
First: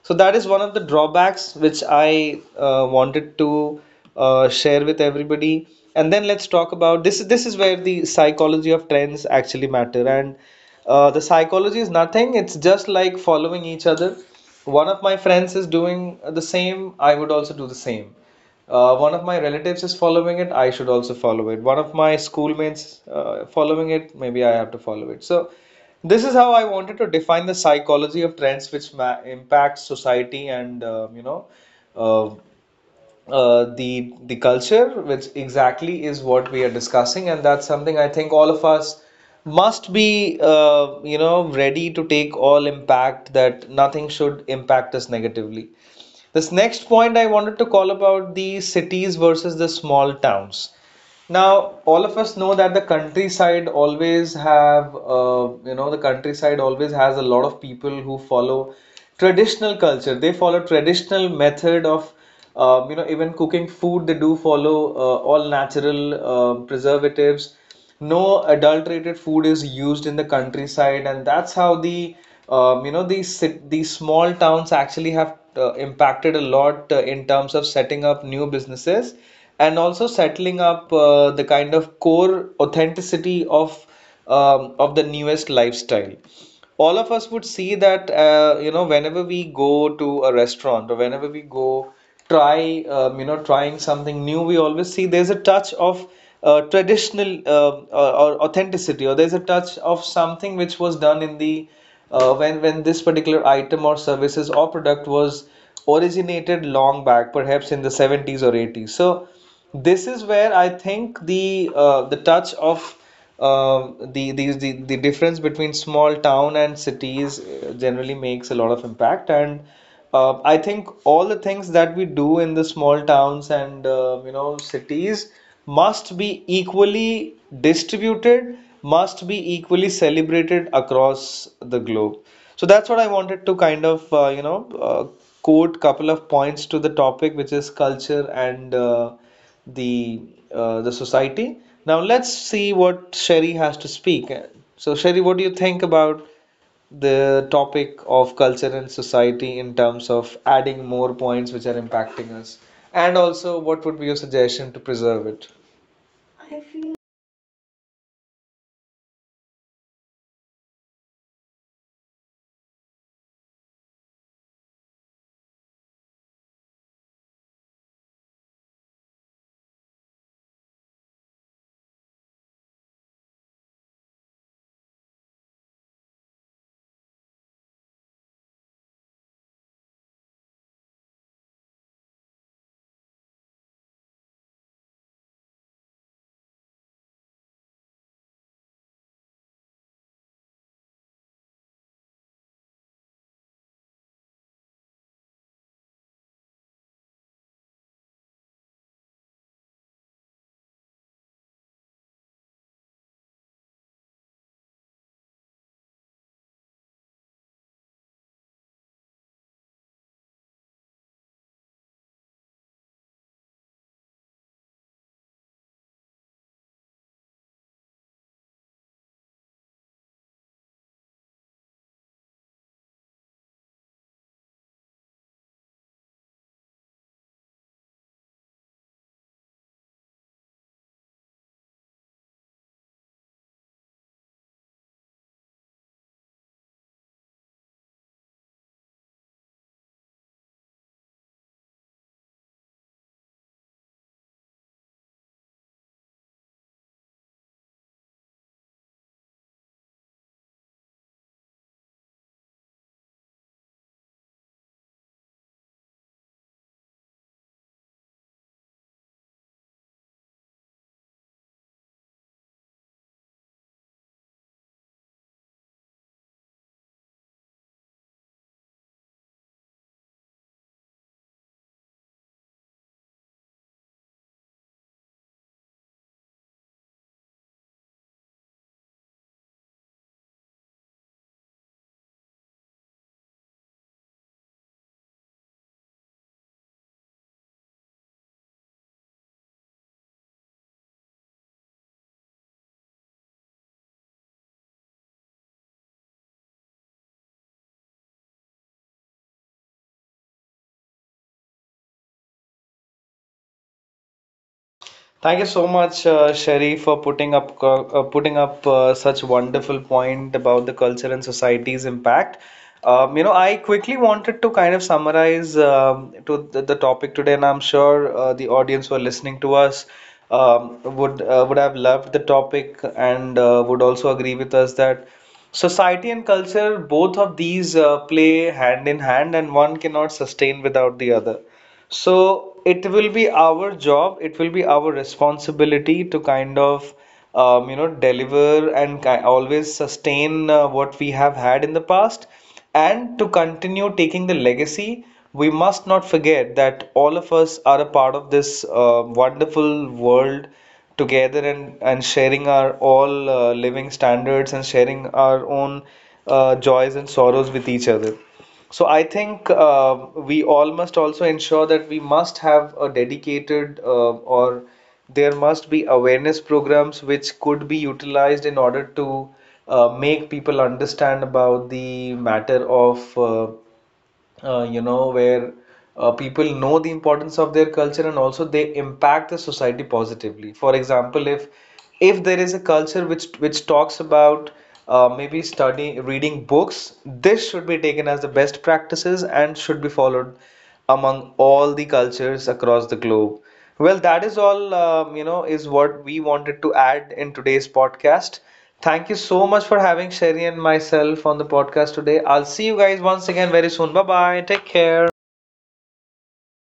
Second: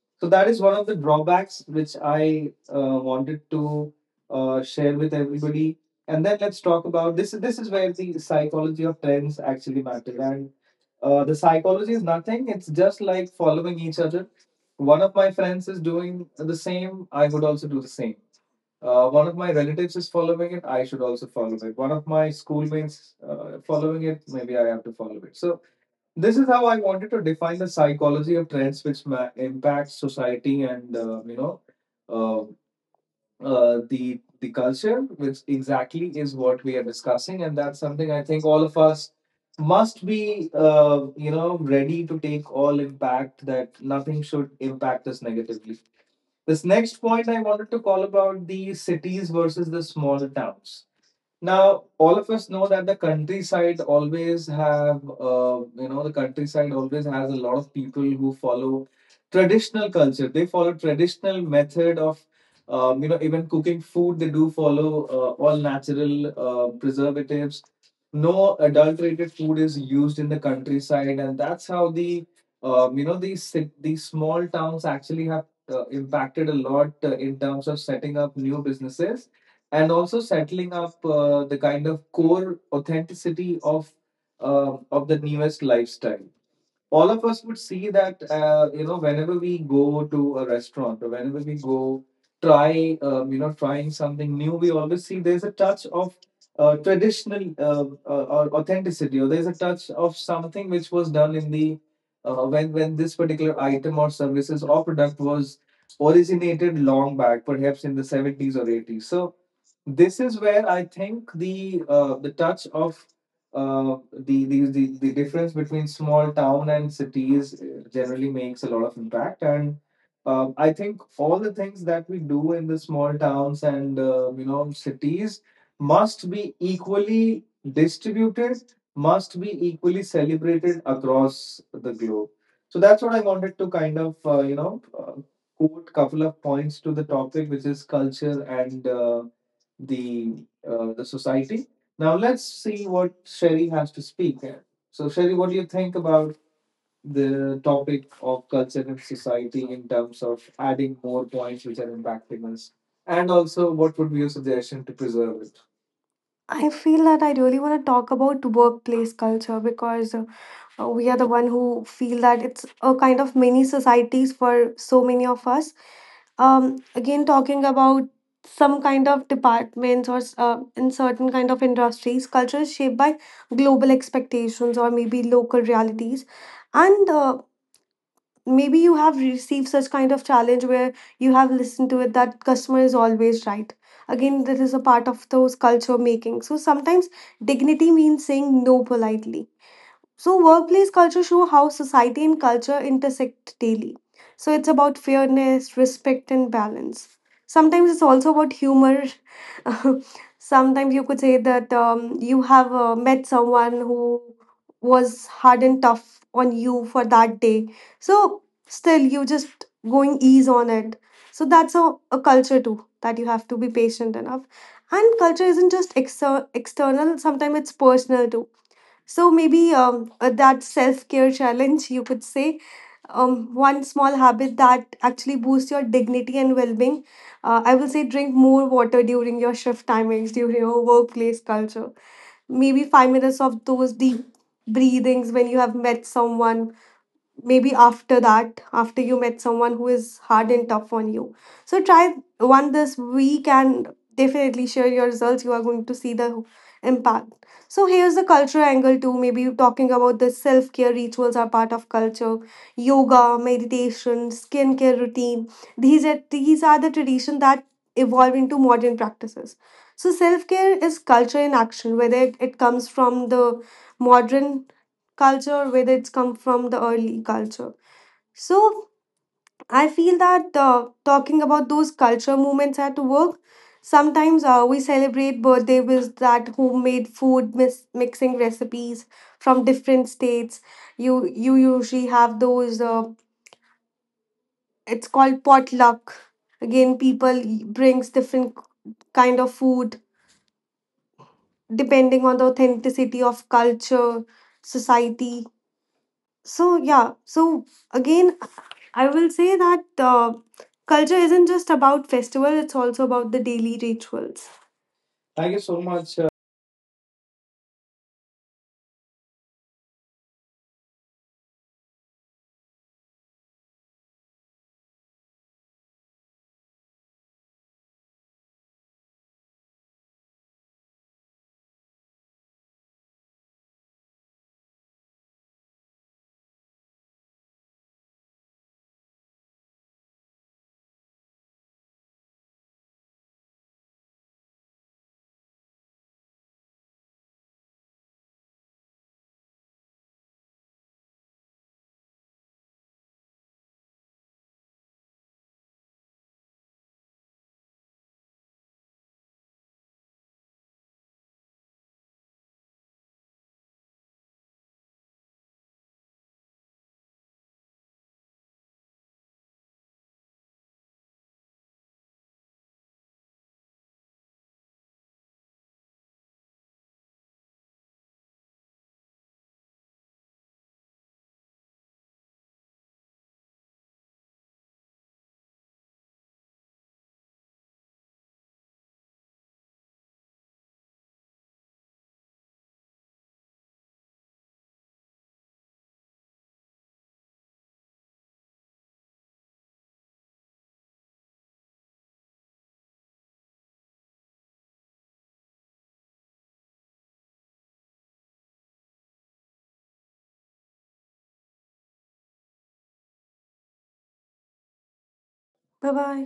[SPEAKER 1] So
[SPEAKER 2] So
[SPEAKER 1] that is
[SPEAKER 2] that
[SPEAKER 1] one
[SPEAKER 2] is one
[SPEAKER 1] of the
[SPEAKER 2] of the
[SPEAKER 1] drawbacks
[SPEAKER 2] drawbacks
[SPEAKER 1] which
[SPEAKER 2] which
[SPEAKER 1] I
[SPEAKER 2] I
[SPEAKER 1] wanted
[SPEAKER 2] wanted
[SPEAKER 1] to
[SPEAKER 2] to
[SPEAKER 1] share
[SPEAKER 2] share
[SPEAKER 1] with
[SPEAKER 2] with
[SPEAKER 1] everybody.
[SPEAKER 2] everybody.
[SPEAKER 1] And then
[SPEAKER 2] And then
[SPEAKER 1] let's
[SPEAKER 2] let's
[SPEAKER 1] talk
[SPEAKER 2] talk
[SPEAKER 1] about
[SPEAKER 2] about
[SPEAKER 1] this.
[SPEAKER 2] this.
[SPEAKER 1] This is
[SPEAKER 2] This
[SPEAKER 1] where
[SPEAKER 2] is where
[SPEAKER 1] the
[SPEAKER 2] the
[SPEAKER 1] psychology of
[SPEAKER 2] psychology of
[SPEAKER 1] trends
[SPEAKER 2] trends
[SPEAKER 1] actually
[SPEAKER 2] actually
[SPEAKER 1] matter.
[SPEAKER 2] matters
[SPEAKER 1] And
[SPEAKER 2] and.
[SPEAKER 1] the
[SPEAKER 2] The
[SPEAKER 1] psychology is
[SPEAKER 2] psychology is
[SPEAKER 1] nothing. It's
[SPEAKER 2] nothing. It's
[SPEAKER 1] just
[SPEAKER 2] just
[SPEAKER 1] like
[SPEAKER 2] like
[SPEAKER 1] following each
[SPEAKER 2] following each
[SPEAKER 1] other.
[SPEAKER 2] other.
[SPEAKER 1] One of my
[SPEAKER 2] One of my
[SPEAKER 1] friends is
[SPEAKER 2] friends is
[SPEAKER 1] doing the
[SPEAKER 2] doing the
[SPEAKER 1] same. I
[SPEAKER 2] same.
[SPEAKER 1] would
[SPEAKER 2] I
[SPEAKER 1] also
[SPEAKER 2] would
[SPEAKER 1] do the
[SPEAKER 2] also do the
[SPEAKER 1] same.
[SPEAKER 2] same.
[SPEAKER 1] One of my
[SPEAKER 2] One of my
[SPEAKER 1] relatives is
[SPEAKER 2] relatives is
[SPEAKER 1] following it. I
[SPEAKER 2] following it.
[SPEAKER 1] should
[SPEAKER 2] I
[SPEAKER 1] also
[SPEAKER 2] should also
[SPEAKER 1] follow it.
[SPEAKER 2] follow
[SPEAKER 1] One of
[SPEAKER 2] it. One
[SPEAKER 1] my
[SPEAKER 2] of my
[SPEAKER 1] schoolmates
[SPEAKER 2] schoolmates
[SPEAKER 1] following it.
[SPEAKER 2] following
[SPEAKER 1] Maybe
[SPEAKER 2] it.
[SPEAKER 1] I have to
[SPEAKER 2] Maybe I have
[SPEAKER 1] follow
[SPEAKER 2] to
[SPEAKER 1] it.
[SPEAKER 2] follow
[SPEAKER 1] So
[SPEAKER 2] it. So
[SPEAKER 1] this is how
[SPEAKER 2] this
[SPEAKER 1] I
[SPEAKER 2] is how
[SPEAKER 1] wanted
[SPEAKER 2] I
[SPEAKER 1] to
[SPEAKER 2] wanted
[SPEAKER 1] define
[SPEAKER 2] to
[SPEAKER 1] the
[SPEAKER 2] define the
[SPEAKER 1] psychology of
[SPEAKER 2] psychology
[SPEAKER 1] trends,
[SPEAKER 2] of
[SPEAKER 1] which
[SPEAKER 2] trends,
[SPEAKER 1] ma
[SPEAKER 2] which
[SPEAKER 1] impacts
[SPEAKER 2] impacts
[SPEAKER 1] society and
[SPEAKER 2] society,
[SPEAKER 1] you
[SPEAKER 2] and
[SPEAKER 1] know uh,
[SPEAKER 2] uh,
[SPEAKER 1] the
[SPEAKER 2] the
[SPEAKER 1] culture, which
[SPEAKER 2] culture, which
[SPEAKER 1] exactly is what
[SPEAKER 2] exactly
[SPEAKER 1] we are
[SPEAKER 2] is what we are
[SPEAKER 1] discussing, and that's
[SPEAKER 2] discussing, and
[SPEAKER 1] something I
[SPEAKER 2] that's
[SPEAKER 1] think all
[SPEAKER 2] something I
[SPEAKER 1] of
[SPEAKER 2] think
[SPEAKER 1] us
[SPEAKER 2] all of us
[SPEAKER 1] must be
[SPEAKER 2] must be,
[SPEAKER 1] you know ready to take
[SPEAKER 2] ready to
[SPEAKER 1] all
[SPEAKER 2] take all
[SPEAKER 1] impact, that
[SPEAKER 2] impact,
[SPEAKER 1] nothing
[SPEAKER 2] that
[SPEAKER 1] should
[SPEAKER 2] nothing should
[SPEAKER 1] impact us
[SPEAKER 2] impact us
[SPEAKER 1] negatively.
[SPEAKER 2] negatively.
[SPEAKER 1] This next
[SPEAKER 2] This
[SPEAKER 1] point I
[SPEAKER 2] next
[SPEAKER 1] wanted to
[SPEAKER 2] point I
[SPEAKER 1] call
[SPEAKER 2] wanted to
[SPEAKER 1] about
[SPEAKER 2] call
[SPEAKER 1] the
[SPEAKER 2] about the
[SPEAKER 1] cities versus the
[SPEAKER 2] cities versus
[SPEAKER 1] small
[SPEAKER 2] the
[SPEAKER 1] towns.
[SPEAKER 2] small towns.
[SPEAKER 1] Now, all of
[SPEAKER 2] Now,
[SPEAKER 1] us know
[SPEAKER 2] all
[SPEAKER 1] that
[SPEAKER 2] of us know that the countryside always have,
[SPEAKER 1] the countryside
[SPEAKER 2] the
[SPEAKER 1] always has
[SPEAKER 2] countryside
[SPEAKER 1] a lot
[SPEAKER 2] always
[SPEAKER 1] of
[SPEAKER 2] has a
[SPEAKER 1] people
[SPEAKER 2] lot
[SPEAKER 1] who
[SPEAKER 2] of people
[SPEAKER 1] follow
[SPEAKER 2] who follow
[SPEAKER 1] traditional culture. They
[SPEAKER 2] traditional
[SPEAKER 1] follow
[SPEAKER 2] culture. They follow
[SPEAKER 1] traditional method
[SPEAKER 2] traditional
[SPEAKER 1] of,
[SPEAKER 2] method of,
[SPEAKER 1] you know, even cooking
[SPEAKER 2] even
[SPEAKER 1] food. They
[SPEAKER 2] cooking
[SPEAKER 1] do
[SPEAKER 2] food. They
[SPEAKER 1] follow
[SPEAKER 2] do follow
[SPEAKER 1] all
[SPEAKER 2] all
[SPEAKER 1] natural
[SPEAKER 2] natural
[SPEAKER 1] preservatives.
[SPEAKER 2] preservatives.
[SPEAKER 1] No
[SPEAKER 2] No
[SPEAKER 1] adulterated food is
[SPEAKER 2] adulterated food
[SPEAKER 1] used
[SPEAKER 2] is
[SPEAKER 1] in the
[SPEAKER 2] used in the
[SPEAKER 1] countryside, and that's
[SPEAKER 2] countryside,
[SPEAKER 1] how
[SPEAKER 2] and that's
[SPEAKER 1] the
[SPEAKER 2] how the,
[SPEAKER 1] you know
[SPEAKER 2] these
[SPEAKER 1] these small
[SPEAKER 2] these
[SPEAKER 1] towns
[SPEAKER 2] small
[SPEAKER 1] actually
[SPEAKER 2] towns
[SPEAKER 1] have
[SPEAKER 2] actually have
[SPEAKER 1] impacted a
[SPEAKER 2] impacted a
[SPEAKER 1] lot
[SPEAKER 2] lot
[SPEAKER 1] in terms of
[SPEAKER 2] in terms
[SPEAKER 1] setting
[SPEAKER 2] of
[SPEAKER 1] up new
[SPEAKER 2] setting up new
[SPEAKER 1] businesses,
[SPEAKER 2] businesses
[SPEAKER 1] and also
[SPEAKER 2] and also
[SPEAKER 1] settling up
[SPEAKER 2] settling up
[SPEAKER 1] the kind
[SPEAKER 2] the
[SPEAKER 1] of
[SPEAKER 2] kind of
[SPEAKER 1] core
[SPEAKER 2] core
[SPEAKER 1] authenticity
[SPEAKER 2] authenticity
[SPEAKER 1] of the
[SPEAKER 2] of the
[SPEAKER 1] newest
[SPEAKER 2] newest
[SPEAKER 1] lifestyle.
[SPEAKER 2] lifestyle.
[SPEAKER 1] All of us
[SPEAKER 2] All
[SPEAKER 1] would
[SPEAKER 2] of us
[SPEAKER 1] see
[SPEAKER 2] would
[SPEAKER 1] that
[SPEAKER 2] see that
[SPEAKER 1] you know, whenever we
[SPEAKER 2] whenever we
[SPEAKER 1] go to
[SPEAKER 2] go
[SPEAKER 1] a
[SPEAKER 2] to a
[SPEAKER 1] restaurant or
[SPEAKER 2] restaurant
[SPEAKER 1] whenever
[SPEAKER 2] or
[SPEAKER 1] we
[SPEAKER 2] whenever we
[SPEAKER 1] go
[SPEAKER 2] go
[SPEAKER 1] try
[SPEAKER 2] try
[SPEAKER 1] you know trying
[SPEAKER 2] trying
[SPEAKER 1] something new, we
[SPEAKER 2] something new,
[SPEAKER 1] always
[SPEAKER 2] we
[SPEAKER 1] see there's
[SPEAKER 2] always
[SPEAKER 1] a
[SPEAKER 2] see there's
[SPEAKER 1] touch
[SPEAKER 2] a
[SPEAKER 1] of
[SPEAKER 2] touch of
[SPEAKER 1] traditional
[SPEAKER 2] traditional
[SPEAKER 1] or
[SPEAKER 2] or
[SPEAKER 1] authenticity, or there's a
[SPEAKER 2] authenticity, or there's
[SPEAKER 1] touch
[SPEAKER 2] a
[SPEAKER 1] of
[SPEAKER 2] touch of
[SPEAKER 1] something which
[SPEAKER 2] something
[SPEAKER 1] was
[SPEAKER 2] which
[SPEAKER 1] done
[SPEAKER 2] was
[SPEAKER 1] in
[SPEAKER 2] done
[SPEAKER 1] the
[SPEAKER 2] in the uh,
[SPEAKER 1] when
[SPEAKER 2] when
[SPEAKER 1] this
[SPEAKER 2] when this
[SPEAKER 1] particular item
[SPEAKER 2] particular
[SPEAKER 1] or
[SPEAKER 2] item or
[SPEAKER 1] services or
[SPEAKER 2] services
[SPEAKER 1] product
[SPEAKER 2] or product
[SPEAKER 1] was
[SPEAKER 2] was
[SPEAKER 1] originated long
[SPEAKER 2] originated
[SPEAKER 1] back,
[SPEAKER 2] long
[SPEAKER 1] perhaps
[SPEAKER 2] back,
[SPEAKER 1] in the
[SPEAKER 2] perhaps in the
[SPEAKER 1] 70s or
[SPEAKER 2] 70s
[SPEAKER 1] 80s.
[SPEAKER 2] or
[SPEAKER 1] So
[SPEAKER 2] 80s. So
[SPEAKER 1] this is
[SPEAKER 2] this
[SPEAKER 1] where
[SPEAKER 2] is
[SPEAKER 1] I
[SPEAKER 2] where I
[SPEAKER 1] think
[SPEAKER 2] think
[SPEAKER 1] the touch
[SPEAKER 2] the
[SPEAKER 1] of
[SPEAKER 2] touch of
[SPEAKER 1] uh,
[SPEAKER 2] uh,
[SPEAKER 1] the, the the
[SPEAKER 2] the, the
[SPEAKER 1] the
[SPEAKER 2] the
[SPEAKER 1] difference
[SPEAKER 2] the
[SPEAKER 1] between
[SPEAKER 2] difference
[SPEAKER 1] small
[SPEAKER 2] between
[SPEAKER 1] town
[SPEAKER 2] small
[SPEAKER 1] and
[SPEAKER 2] town and
[SPEAKER 1] cities
[SPEAKER 2] cities
[SPEAKER 1] generally makes a
[SPEAKER 2] generally
[SPEAKER 1] lot of
[SPEAKER 2] makes a lot of
[SPEAKER 1] impact. And
[SPEAKER 2] impact. And
[SPEAKER 1] I think
[SPEAKER 2] I
[SPEAKER 1] all
[SPEAKER 2] think
[SPEAKER 1] the
[SPEAKER 2] all
[SPEAKER 1] things
[SPEAKER 2] the
[SPEAKER 1] that we
[SPEAKER 2] things that
[SPEAKER 1] do
[SPEAKER 2] we
[SPEAKER 1] in the
[SPEAKER 2] do in
[SPEAKER 1] small
[SPEAKER 2] the small
[SPEAKER 1] towns and
[SPEAKER 2] towns and
[SPEAKER 1] you know cities
[SPEAKER 2] cities
[SPEAKER 1] must be
[SPEAKER 2] must be
[SPEAKER 1] equally
[SPEAKER 2] equally
[SPEAKER 1] distributed,
[SPEAKER 2] distributed,
[SPEAKER 1] must be
[SPEAKER 2] must be
[SPEAKER 1] equally
[SPEAKER 2] equally
[SPEAKER 1] celebrated
[SPEAKER 2] celebrated
[SPEAKER 1] across
[SPEAKER 2] across
[SPEAKER 1] the
[SPEAKER 2] the
[SPEAKER 1] globe.
[SPEAKER 2] globe.
[SPEAKER 1] So that's what
[SPEAKER 2] So
[SPEAKER 1] I
[SPEAKER 2] that's what I
[SPEAKER 1] wanted to
[SPEAKER 2] wanted
[SPEAKER 1] kind
[SPEAKER 2] to
[SPEAKER 1] of you know quote couple
[SPEAKER 2] quote
[SPEAKER 1] of
[SPEAKER 2] couple
[SPEAKER 1] points
[SPEAKER 2] of
[SPEAKER 1] to the
[SPEAKER 2] points to
[SPEAKER 1] topic,
[SPEAKER 2] the
[SPEAKER 1] which is
[SPEAKER 2] topic, which is
[SPEAKER 1] culture and
[SPEAKER 2] culture and
[SPEAKER 1] the
[SPEAKER 2] the
[SPEAKER 1] the
[SPEAKER 2] the
[SPEAKER 1] society. Now
[SPEAKER 2] society.
[SPEAKER 1] let's
[SPEAKER 2] Now
[SPEAKER 1] see
[SPEAKER 2] let's
[SPEAKER 1] what
[SPEAKER 2] see
[SPEAKER 1] Sherry
[SPEAKER 2] what
[SPEAKER 1] has to
[SPEAKER 2] Sherry
[SPEAKER 1] speak.
[SPEAKER 2] has to speak
[SPEAKER 1] So
[SPEAKER 2] here.
[SPEAKER 1] Sherry, what do you
[SPEAKER 2] So Sherry,
[SPEAKER 1] think
[SPEAKER 2] what do you
[SPEAKER 1] about
[SPEAKER 2] think about
[SPEAKER 1] the topic
[SPEAKER 2] the
[SPEAKER 1] of
[SPEAKER 2] topic
[SPEAKER 1] culture and
[SPEAKER 2] of culture and
[SPEAKER 1] society in terms
[SPEAKER 2] society
[SPEAKER 1] of
[SPEAKER 2] in terms
[SPEAKER 1] adding
[SPEAKER 2] of
[SPEAKER 1] more
[SPEAKER 2] adding
[SPEAKER 1] points which
[SPEAKER 2] more
[SPEAKER 1] are
[SPEAKER 2] points which
[SPEAKER 1] impacting
[SPEAKER 2] are
[SPEAKER 1] us?
[SPEAKER 2] impacting
[SPEAKER 1] And
[SPEAKER 2] us?
[SPEAKER 1] also,
[SPEAKER 2] And
[SPEAKER 1] what would be your
[SPEAKER 2] also, what would be
[SPEAKER 1] suggestion
[SPEAKER 2] your
[SPEAKER 1] to preserve
[SPEAKER 2] suggestion to
[SPEAKER 1] it?
[SPEAKER 2] preserve it? I feel that I really want to talk about workplace culture because we are the one who feel that it's a kind of mini societies for so many of us. Again, talking about some kind of departments or in certain kind of industries, culture is shaped by global expectations or maybe local realities, and maybe you have received such kind of challenge where you have listened to it that customer is always right. Again, this is a part of those culture making. So sometimes dignity means saying no politely. So workplace culture show how society and culture intersect daily. So it's about fairness, respect, and balance. Sometimes it's also about humor. [LAUGHS] Sometimes you could say that you have met someone who was hard and tough on you for that day. So, still, you just going ease on it. So that's a culture too, that you have to be patient enough. And culture isn't just external, sometimes it's personal too. So maybe that self care challenge, you could say, one small habit that actually boosts your dignity and well being. I will say drink more water during your shift timings, during your workplace culture. Maybe 5 minutes of those deep breathings when you have met someone, maybe after that, after you met someone who is hard and tough on you. So try one this week, and definitely share your results. You are going to see the impact. So here's the cultural angle too. Maybe you're talking about the self-care rituals are part of culture. Yoga, meditation, skincare routine, these are the traditions that evolve into modern practices. So self-care is culture in action, whether it comes from the modern culture, whether it's come from the early culture. So I feel that talking about those culture moments at work, sometimes we celebrate birthday with that homemade food, mixing recipes from different states. You usually have those. It's called potluck. Again, people brings different kind of food depending on the authenticity of culture, society. So yeah, so again, I will say that culture isn't just about festival, it's also about the daily rituals.
[SPEAKER 1] Thank you so
[SPEAKER 2] Thank
[SPEAKER 1] much,
[SPEAKER 2] you so much.
[SPEAKER 1] Sherry, for putting up putting up such wonderful point about the culture and society's impact. You know, I quickly wanted to kind of summarize to the topic today, and I'm sure the audience who are listening to us would have loved the topic, and would also agree with us that society and culture, both of these play hand in hand, and one cannot sustain without the other. So it will be our job, it will be our responsibility to kind of you know deliver and ki always sustain what we have had in the past, and to continue taking the legacy. We must not forget that all of us are a part of this wonderful world together, and sharing our all living standards and sharing our own joys and sorrows with each other. So I think we all must also ensure that we must have a dedicated or there must be awareness programs which could be utilized in order to make people understand about the matter of you know, where people know the importance of their culture, and also they impact the society positively. For example, if there is a culture which talks about maybe studying, reading books, this should be taken as the best practices and should be followed among all the cultures across the globe. Well, that is all, you know, is what we wanted to add in today's podcast. Thank you so much for having Sherry and myself on the podcast today. I'll see you guys once again very soon. Bye bye. Take care.
[SPEAKER 2] Bye bye.